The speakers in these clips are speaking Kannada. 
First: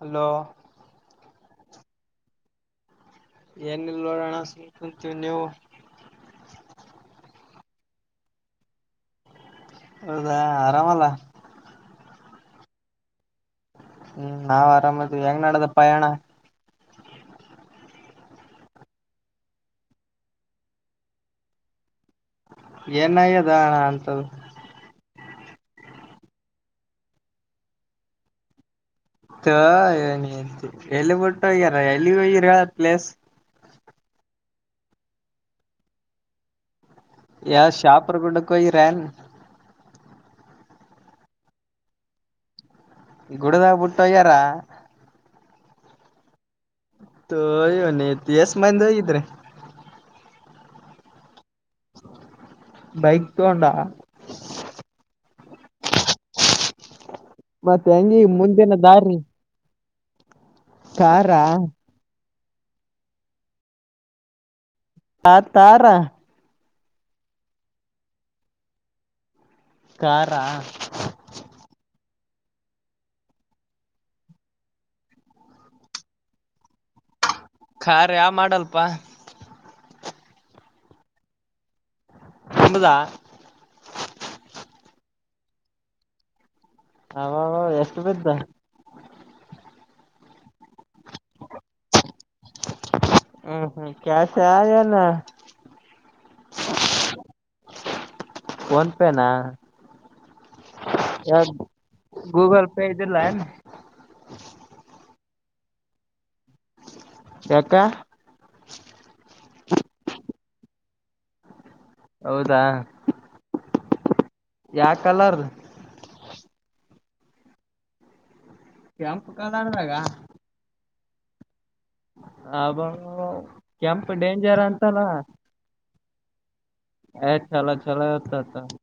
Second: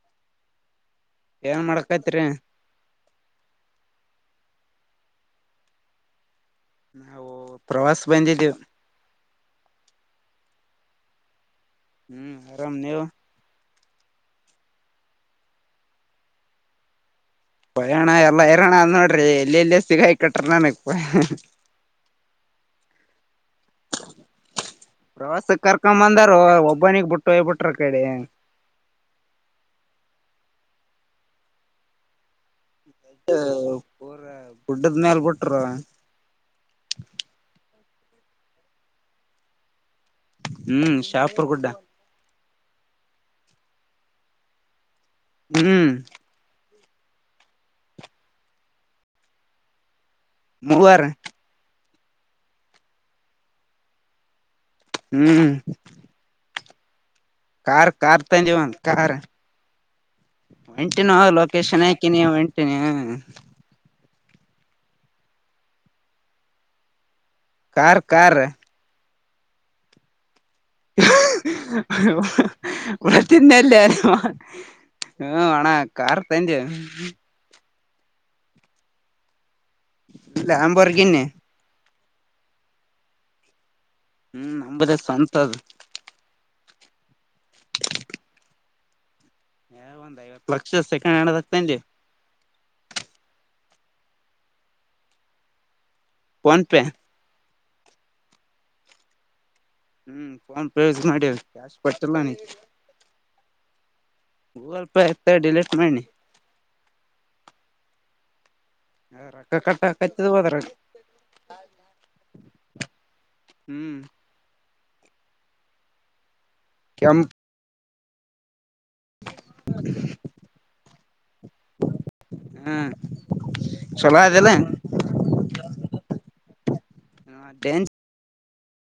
ಹಲೋ ಏನ್ ಮಾಡಕತ್ರಿ ಏನೇನ್ ನೋಡೋಣ ಸುಂಕುಂತೀವಿ ನೀವು ನಾವು ಪ್ರವಾಸ ಬಂದಿದ್ದೀವಿ ಹೌದಾ ಆರಾಮಲ್ಲ ಹ್ಮ್ ಆರಾಮ್ ನೀವು ಹ್ಮ್ ನಾವ್ ಆರಾಮದ್ವಿ ಹೆಂಗ್ ನಡದ ಪಯಣ ಪಯಣ ಐರಣ್ಣ ಆದ ನೋಡ್ರಿ ನಮಗೆ ಎಲ್ಲೆಲ್ಲೋ ಸಿಗಾಕ್ಬಿಟ್ರ [inaudible] ಏನ್ಯ್ಯದಣ್ಣ ಅಂತದು ಪ್ರವಾಸಕ್ ಕರ್ಕೊ ಬಂದಾರ ಒಬ್ಬನಿಗ್ ಬಿಟ್ಟು ಹಯ್ಬಿಟ್ರ ಆಕಡೆ ಏನ ಎಲ್ಲಿ ಬಿಟ್ಟು ಹೋಗ್ಯಾರ ಎಲ್ಲಿ ಹೋಗಿರ ಎಳ ಪ್ಲೇಸ್ ಪೂರ ಬುಡ್ಡದ ಮೇಲ್ ಬಿಟ್ರ ಯಾರ್ ಶಾಪುರ್ ಗುಡ್ಡಕ್ಕೆ ಹೋಗಿರೇನು ಹ್ಮ್ ಶಾಪುರ್ ಗುಡ್ಡ ಗುಡದಾಗ ಬಿುಟ್ಟ್ಯಾರ ಹ್ಮ್ ಯವನತಿ ಎಷ್ಟ ಮಂದ ಹಗಿದ್ರೆ ಮೂವರು ಬೈಕ್ ತಗೊಂಡಾ ಹ್ಮ್ ಮತ್ತೆ ಕಾರ್ ಹೆಂಗಿ ಕಾರ್ ತಂಧಿವಿ ಮುಂದಿನ ಅನ್ನು ಕಾರ ದಾರಿ ಎಂಟಿನ ಕಾರಾ ಲೊಕೇಶನ್ ಹಾಕಿ ನೀ ಎಂಟಿನ ಆತ್ತಾರ ಕಾರ್ ಕಾರ್ ಕಾರ ಉಳ ತಿನ್ನಲ್ಲ ಅ [unintelligible] ಹ್ಮ ಅಣ ಕಾರ್ ತಂದ್ಯಾ ಖಾರ್ ಯಾವ ಮಾಡಲ್ಪಾ ಲಂಬೊರ್ಗಿನಿ ತಮ್ಮದಾ ಹ್ಮ್ ನಮದೇ ಸ್ವಂತ ಅದು ಅವ ಎಷ್ಟು ಬಿದ್ದ ಒಂದ್ ಐವತ್ ಲಕ್ಷ ಸೆಕೆಂಡ್ ಹ್ಯಾಂಡ್ ಅಲ್ಲಿ ತಂದೆ ಹ್ಮ್ ಹ್ಮ್ ಕ್ಯಾಶ್ ಹಾ ಏನ ಫೋನ್ ಪೆ ಫೋನ್ ಪೆ ನಾ ಹ್ಮ್ ಫೋನ್ ಪೇ ಯೂಸ್ ಮಾಡ ಕ್ಯಾಶ್ ಪಟ್ಟಲ್ಲ ನೀ ಗೂಗಲ್ ಪೇ ಇದ್ದಿಲ್ಲ ಏನ್ ಗೂಗಲ್ ಪೇ ಆಗ್ತ ಡಿಲೀಟ್ ಮಾಡಿ ಎಕ್ಕ ರೊಕ್ಕ ಕಟ್ಟ ಕಚ್ಚದ ಹೋದ ರ ಹೌದಾ ಹ್ಮ್ ಯಾವ ಕಲರ್ ಕೆಂಪ್ ಕೆಂಪ ಕಲರ್ದಾಗ್ ಹ ಆಬ ಕೆಂಪ್ ಚಲೋ ಅದಿಲ್ಲ ಡೇಂಜರ್ ಅಂತಲ್ಲ ಆ ಚಲೊ ಡೇಂಜ್ ಚಲೊ ಆತ್ತತಗೊ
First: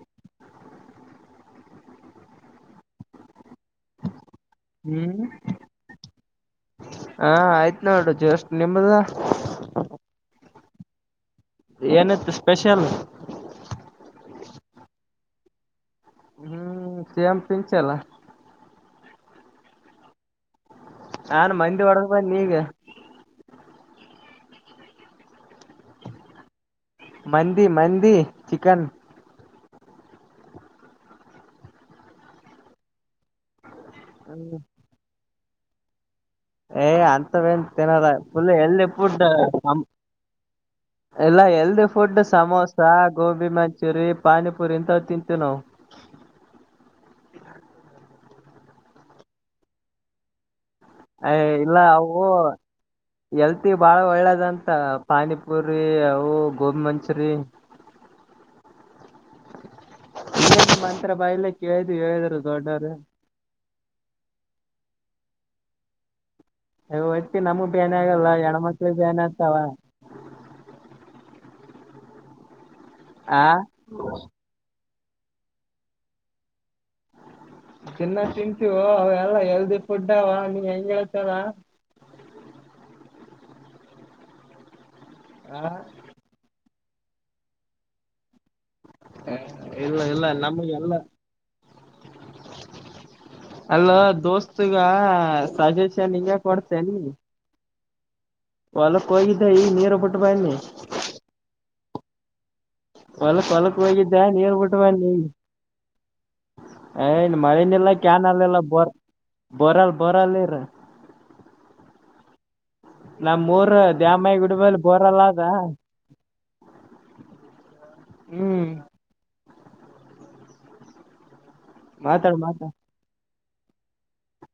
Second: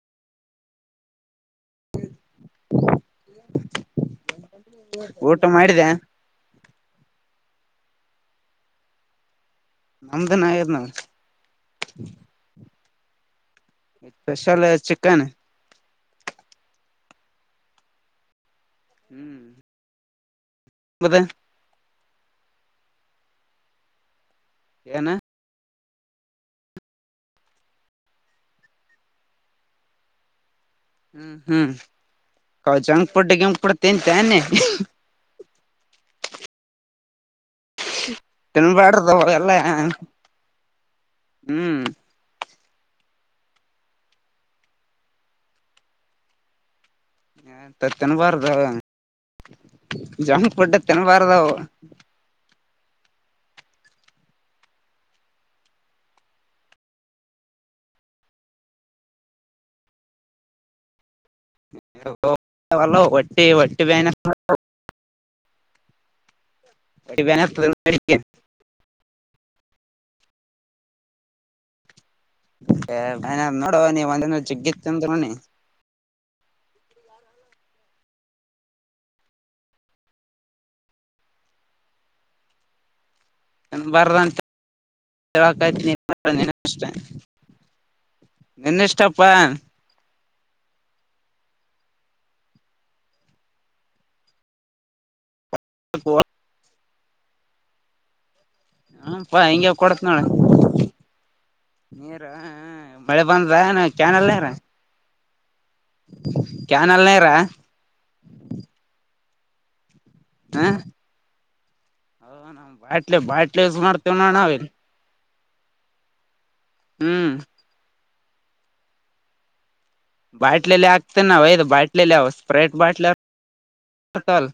ಹ್ಮ್ ಊಟ ಮಾಡಿದೆ ಹಾ ಆಯ್ತ್ ನೋಡೋ ಜಷ್ಟ್ ನಿಮ್ದ ನಮ್ದನ್ ಆಗೇದ ನಾವ ಏನಿತ್ತು ಸ್ಪೆಷಲ್ ಸ್ಪೆಷಲ್ ಚಿಕನ್ ಹ್ಮ್ ಚೇಮ ಪಿಂಚಲ್ಲ ಹ್ಮ್ ಮತ್ತೆ ನಾನು ಮಂದಿ ಒಡದ ಬಂನಿ ಯಿಗ ಏನ್... ಮಂದಿ ಮಂದಿ ಚಿಕನ್. ಹ್ಹ್ಮ್ ಹ್ಮ್ ಅವು ಜಂಗ ಫುಡ್ ಗಿಂಗ ಫುಡ್ ತಿಂದಾ ನೀನ.... ಏಯ್ ಅಂತವನ್ ತಿನ್ನಾಲ. ಪುಳ್ಳ ಹೆಲ್ದಿ ತಿನ್ಬಾರ್ದು ಫುಡ್ ಅವೆಲ್ಲ ನಮ್ದ್............. ಹ್ಮ್ ಎಲ್ಲ ಹೆಲ್ದಿ ಫುಡ್ ಸಮೋ. ಸ ಗೋಬಿ ಮಂಚೂರಿ ಪಾನಿಪುರಿ ಇಂತ ತಿಂತೀವಿ ನಾವು. ಹಂತದ್ ತಿನ್ನಬಾರದ........ ಜಾಮಪಡ್ಟ್ಟ ಅಯ್ ಇಲ್ಲ ಅವು. ಎಲ್ತಿ ಬಾಳ ಒಳ್ಳೇದಂತ ಪಾನಿಪುರಿ ಅವು ಗೋಬಿ ಮಂಚೂರಿ. ಯೇ ಮಂತ್ರ ಬಯಲ್ಲಿ. ಹಲೋ ಒಟ್ಟಿ ಒಟ್ಟಿ ಬನ್ಯ ಹತ್ತ ಅ ಹೊಟಿ ನಮಗ್ ಬೇನೆ ಆಗಲ್ಲ ಹೆಣ್ಮಕ್ಳಿಗೆ ಬೇನೆ ಆಗ್ತಾವ ಯೇ ಬ್ಯಾನ ಆ ಆದ ನೋಡುವ ನೀವ ಒಂದ ಜಿಗ್ಗಿತ್ತ ಅಂದ್ರ ನೂಡ ನಿ ತಿನ್ನ ತಿಂತೀವು ಅವೆಲ್ಲಾ ಹೆಲ್ದಿ ಫುಡ್ ಅವ ನೀಮ್ ಹೆಂಗ್ ಹೇಳ್ತನ ತಿನ್ನಬರದಂತಾಯ್........... ಆ ಅಷ್ಟೇ ಕೆಲಕಚಿ ನೆನಪಸತನಿ. ನಿನ್ನ್ ಇಷ್ಟಪ್ಪಾ ಏ, ಇಲ್ಲ ಇಲ್ಲ ನಮಗೆ ಎಲ್ಲ.... ಅಲ್ಲ ದೋಸ್ತ್ಗ ಸಜೆಶನ್ ಹಿಂಗ ಕೊಡತಿಯನ. ಒಲಕ್ ಹಪಾ ಹೋಗಿದ್ದ ಈಗ ಹಿಂಗೆ ಕೊಡತ್ ನೋಡ ನೀರುಬಟ್ಟು ಬಣ್ಣಿ ನೀರ ಮಳೆ ಹೊಲಕ್ ಹೊಲಕ್ ಬಂದಏ ಹೋಗಿದ್ದೆ ಕ್ಯಾನಲ್ನರ. ನೀರ್ ಬಿಟ್ಟ ಕ್ಯಾನಲ್ ನೀರ ಏನ್ ಮಳಲ್ಲ....... ಕಿ ಕ್ಯಾನಲ್ ಎಲ್ಲ........ ಬರ ಬೊರಲ್ ಬೊರಲ್ ನೀರ ಹ ನಾ ಬಾಟ್ಲೆ ಬಾಟ್ಲೆ ಯೂಸ್ ಮಾಡ್ತೇವಣ್ಣ ನಾವೀಗ. ಬೋರಲ್ಲ ಅದ. ಹ್ಮ್. ಹ್ಮ್ ಬಾಟ್ಲೆಲ್ಲಿ ಹಾಕತಾನ ಒಯದ ಬಾಟ್ಲೆಲ್ಲಿವು ಮಾತಾಡ ಮಾತಾಡ ಸ್ಪ್ರೇಡ್ ಬಾಟ್ಲೆ. ಹಟಲ್.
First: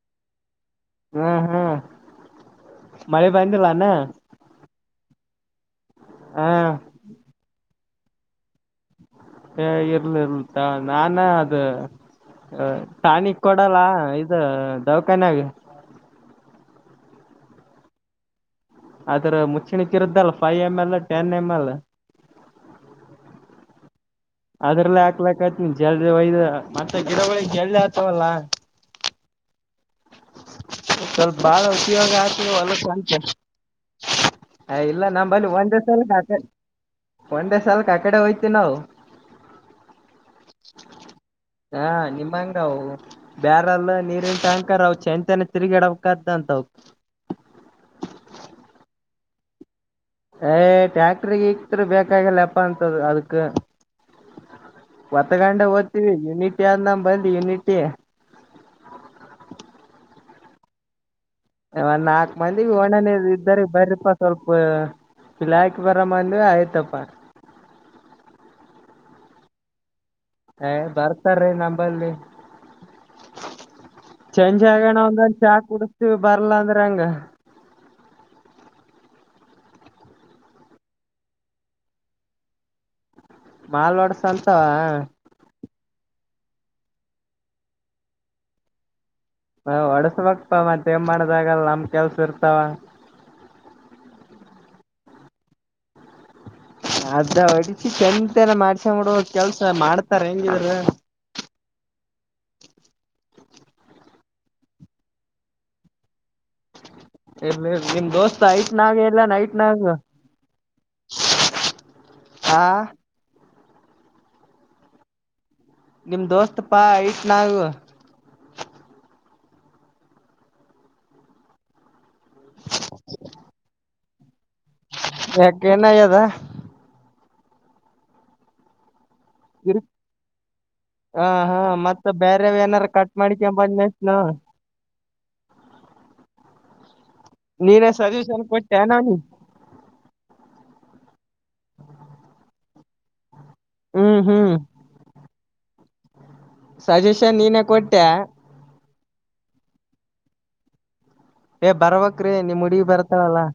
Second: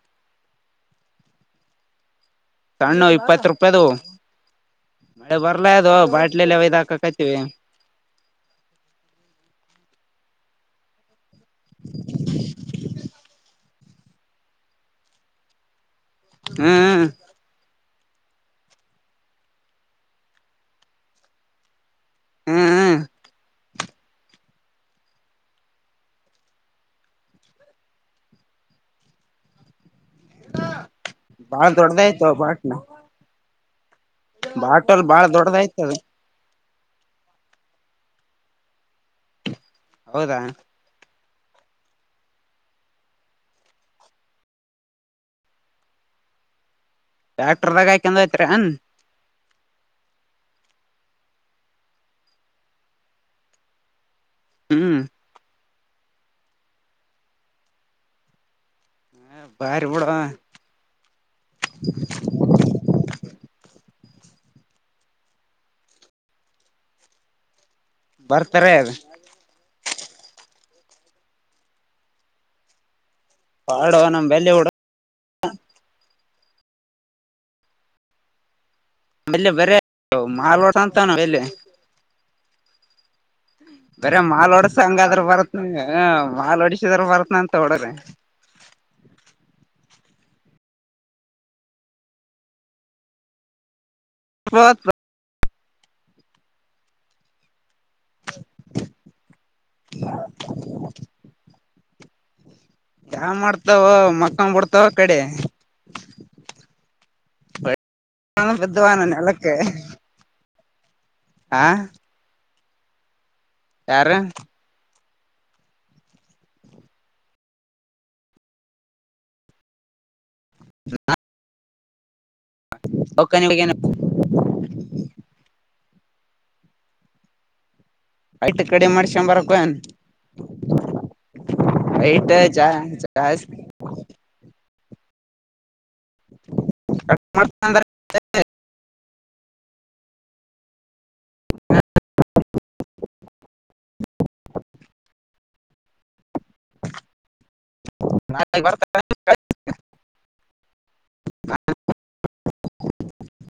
ಹಾ ಹಾ ಸಣ್ಣುವ ಮಳೆ ಇಪ್ಪತ್ತು ಬಂದಿಲ್ಲಾನ ರೂಪಾಯದುವು. ಬರ್ಲಾ ಅದು ಹಾ ಬಾಟ್ಲೆಲ್ಲಿ ವೈದ ಹಾಕಕತ್ತಿವಿ ಏ ಇರ್ಲಿ ಇರ್ಲತಾ ನಾನ ಅದು. ಟಾಣಿ ಕೊಡಲ್ಲ ಇದು ದವಖನ್ಯಾಗ. ಹ್ಮ್ ಅದ್ರ ಮುಚ್ಚಿಣಕ್ ಇರುದಲ್ಲ pi M L ten M L. ಹ್ಮ ಹ್ಮ ಅದ್ರಲ್ಲೇ ಹಾಕಬೇಕಾಗಿತ್ತ ಆತ್ ಜಲ್ದಿ ಒಯ್ದ ಮತ್ತೆ ಗಿಡಗಳಳ ಜಲ್ದಿ ಆಗ್ತವಲ್ಲ. ಹ ಸ್ವಲ್ಪ ಬಾಳ ಉಸಯೋಗ ಆಗ್ತ ವಲಕ್ಕ ಸಂಚ. ಹ ಬಾಟಲ್ ಇಲ್ಲ ಬಾಳ ನಮ ಬಲಿ ದೊಡ್ಡದಯ್ತ ಅದು ಒಂದಸಲ್ ಹಾಕ. ಒಂದೇ ಸಾಲ್ಕ್ ಆ ಕಡೆ ಹೋಗ್ತತಿವಿ ನಾವು. ಹೌದಾ ಹಾ ನಿಮ್ಮಂಗವು. ಬ್ಯಾರೆಲ್ಲ ನೀರಿನ್ಟಂಕರ್ ಅವ ಚಂತನ ತಿರುಗಿಡ್ದ ಅಂತ ಅಂತಾ ಅವಕ್. ಡಾಕ್ಟರ್ದಾಗ ಹಾಕಂದೋಯ್ತರಿನ್ ಹಣ್ಣ್. ಯ ಟ್ಯಾಕ್ಟ್ರಿ ಗಿಕ್ಟ್ರ್ ಇಕ್ತ್ ಬೇಕಾಗಿಲ್ಲ ಅಪ್ಪ ಅಂತದ ಅದಕ್. ಹ್ಮ್ ಒತ್ತಗಂಡ ಓದ್ತೀವಿ ಯುನಿಟಿ ಆದ ನಮ ಬಂದು ಯುನಿಟಿ ಬಾರಿ ಬಿಡುವ ಒಂದ್ ನಾಲ್ಕು ಮಂದಿಗೆ ಒಣನ ಇದ್ದಾರೆ ಬರ್ರಪಾ ಸ್ವಲ್ಪ ಪಿಲಾಕಕ್ ಬರ ಅಂದ್ವಿ ಆಯ್ತಪ್ಪ ಬರ್ತಾರೆ ಅದ ಏ ಬರ್ತಾರೀ ನಂಬಲ್ಲಿ ಪಾಡು ನಮ್ ಬೆಲ್ಲಿ ಚೆಂಜ ಹುಡು ಆಗಣ ಒಂದಂದ ಚಾಕ್ ಕುಡಸ್ತೀವಿ ಬರ್ಲ್ಲ ಅಂದ್ರ ಹಂಗ ಮ ಬರ ಮಾಲ್ ಟ ಅಂತ [unintelligible] ಮಾಲ್ ಬರ ಮಾಲ್ ಒಡ್ಸಂತವ ಡಸ ಹಂಗಾದ್ರ ಬರತ್ನ ಮಾಲ್ ಹೊಡಿಸಿದ್ರ ಬರತ್ನ ಅಂತ ಹೊಡ್ರ ಹ ಒಡಸಬಕ್ಪ ಮತ್ತೇಮ್ ಮಾಡದಾಗಲ್ಲ ನಮ್ ಕೆಲ್ಸ ಇರ್ತಾವ ಬತ್ ಅದ ಹೊಡಿಸಿ ಚಂತೆನ ಮಾಡ್ಸಂಬಡುವ ಕೆಲ್ಸ ಮಾಡ್ತಾರ ಹೆಂಗಿದ್ರ ಯಾವ ಮಾಡ್ತಾವ ಮಕ್ಕ ಬಿಡ್ತಾವ ಕಡೆ ಇ ನಿಮ್ ದೋಸ್ತ್ ಐಟ್ ಬಿದ್ದವ ನಾಗ ನನ್ ಇಲ್ಲ ನೈಟ್ ನೆಲಕ್ಕೆ ನಾಗ ಹಾ ಹಾ ಯಾರು ನಿಮ್ ದೋಸ್ತಪಾ ಐಟ್ ನಾಗು ಹ ಒಕ ನಿ ಬಗಏನ ಯಾಕ ಏನ್ಯದ ಆಯ್ಕಡೆ ಮಾಡ್ಸಕೊ ಬರ ಹ ಹಾ ಮತ್ತ ಐಟ್ ಬೇರೆವ ಜಾ ಏನಾರ ಕಟ್ ಮಾಡಿ ಜಾಸ್ತಿ ಕೆಪಂದ್ ಮೆಸ್ನು ಹ ನೀನ ಸಜ್ಯೂಷನ್ ಕೊಟ್ಟೆ ನೋ ನೀ ಹ್ಮ್ ಹ್ಮ್ ಸಜೆಷನ್ ನೀನೇ ಕೊಟ್ಟೆ ಹ ಬರ್ತ [unintelligible] ಏ ಬರ್ಬಕ್ ನಿಮ್ ಹುಡಗಿ ಬರ್ತಳಲ್ಲಾ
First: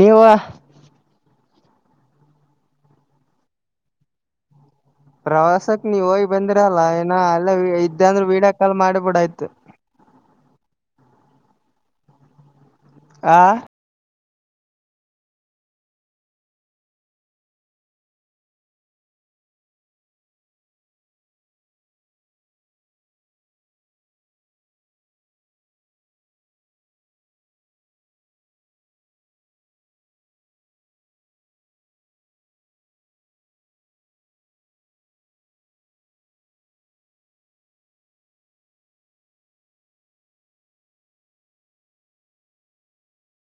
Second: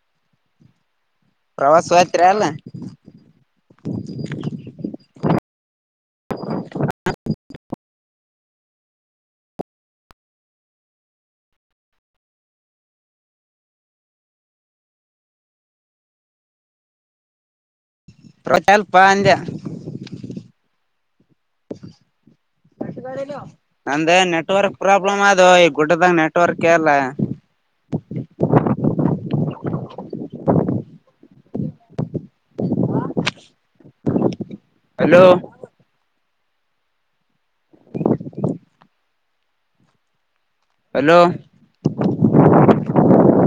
ನೀವು ಪ್ರವಾಸ ಹಯ್ತ್ ಅಲ್ಲ ಪ್ರವಾಸಕ್ ನೀವ್ ಹೋಗಿ ಬಂದಿರಲ್ಲಾ ಏನ ಅಲ್ಲ ಇದ್ದ ಅಂದ್ರೂ ವೀಡಿಯೋ ಕಾಲ್ ಮಾಡಿ ಬಿಡ ಆಯ್ತು ಆ ಪ್ರ ಚಲ್ಪ ಅಂಜ ರ [unintelligible] ನಂದೇ ನೆಟ್ವರ್ಕ್ ಪ್ರಾಬ್ಲಮ್ ಅದು ಈ ಗುಡ್ಡದಾಗ ನೆಟ್ವರ್ಕ್ಲ್ಲ ಹಲೋ ಹಲೋ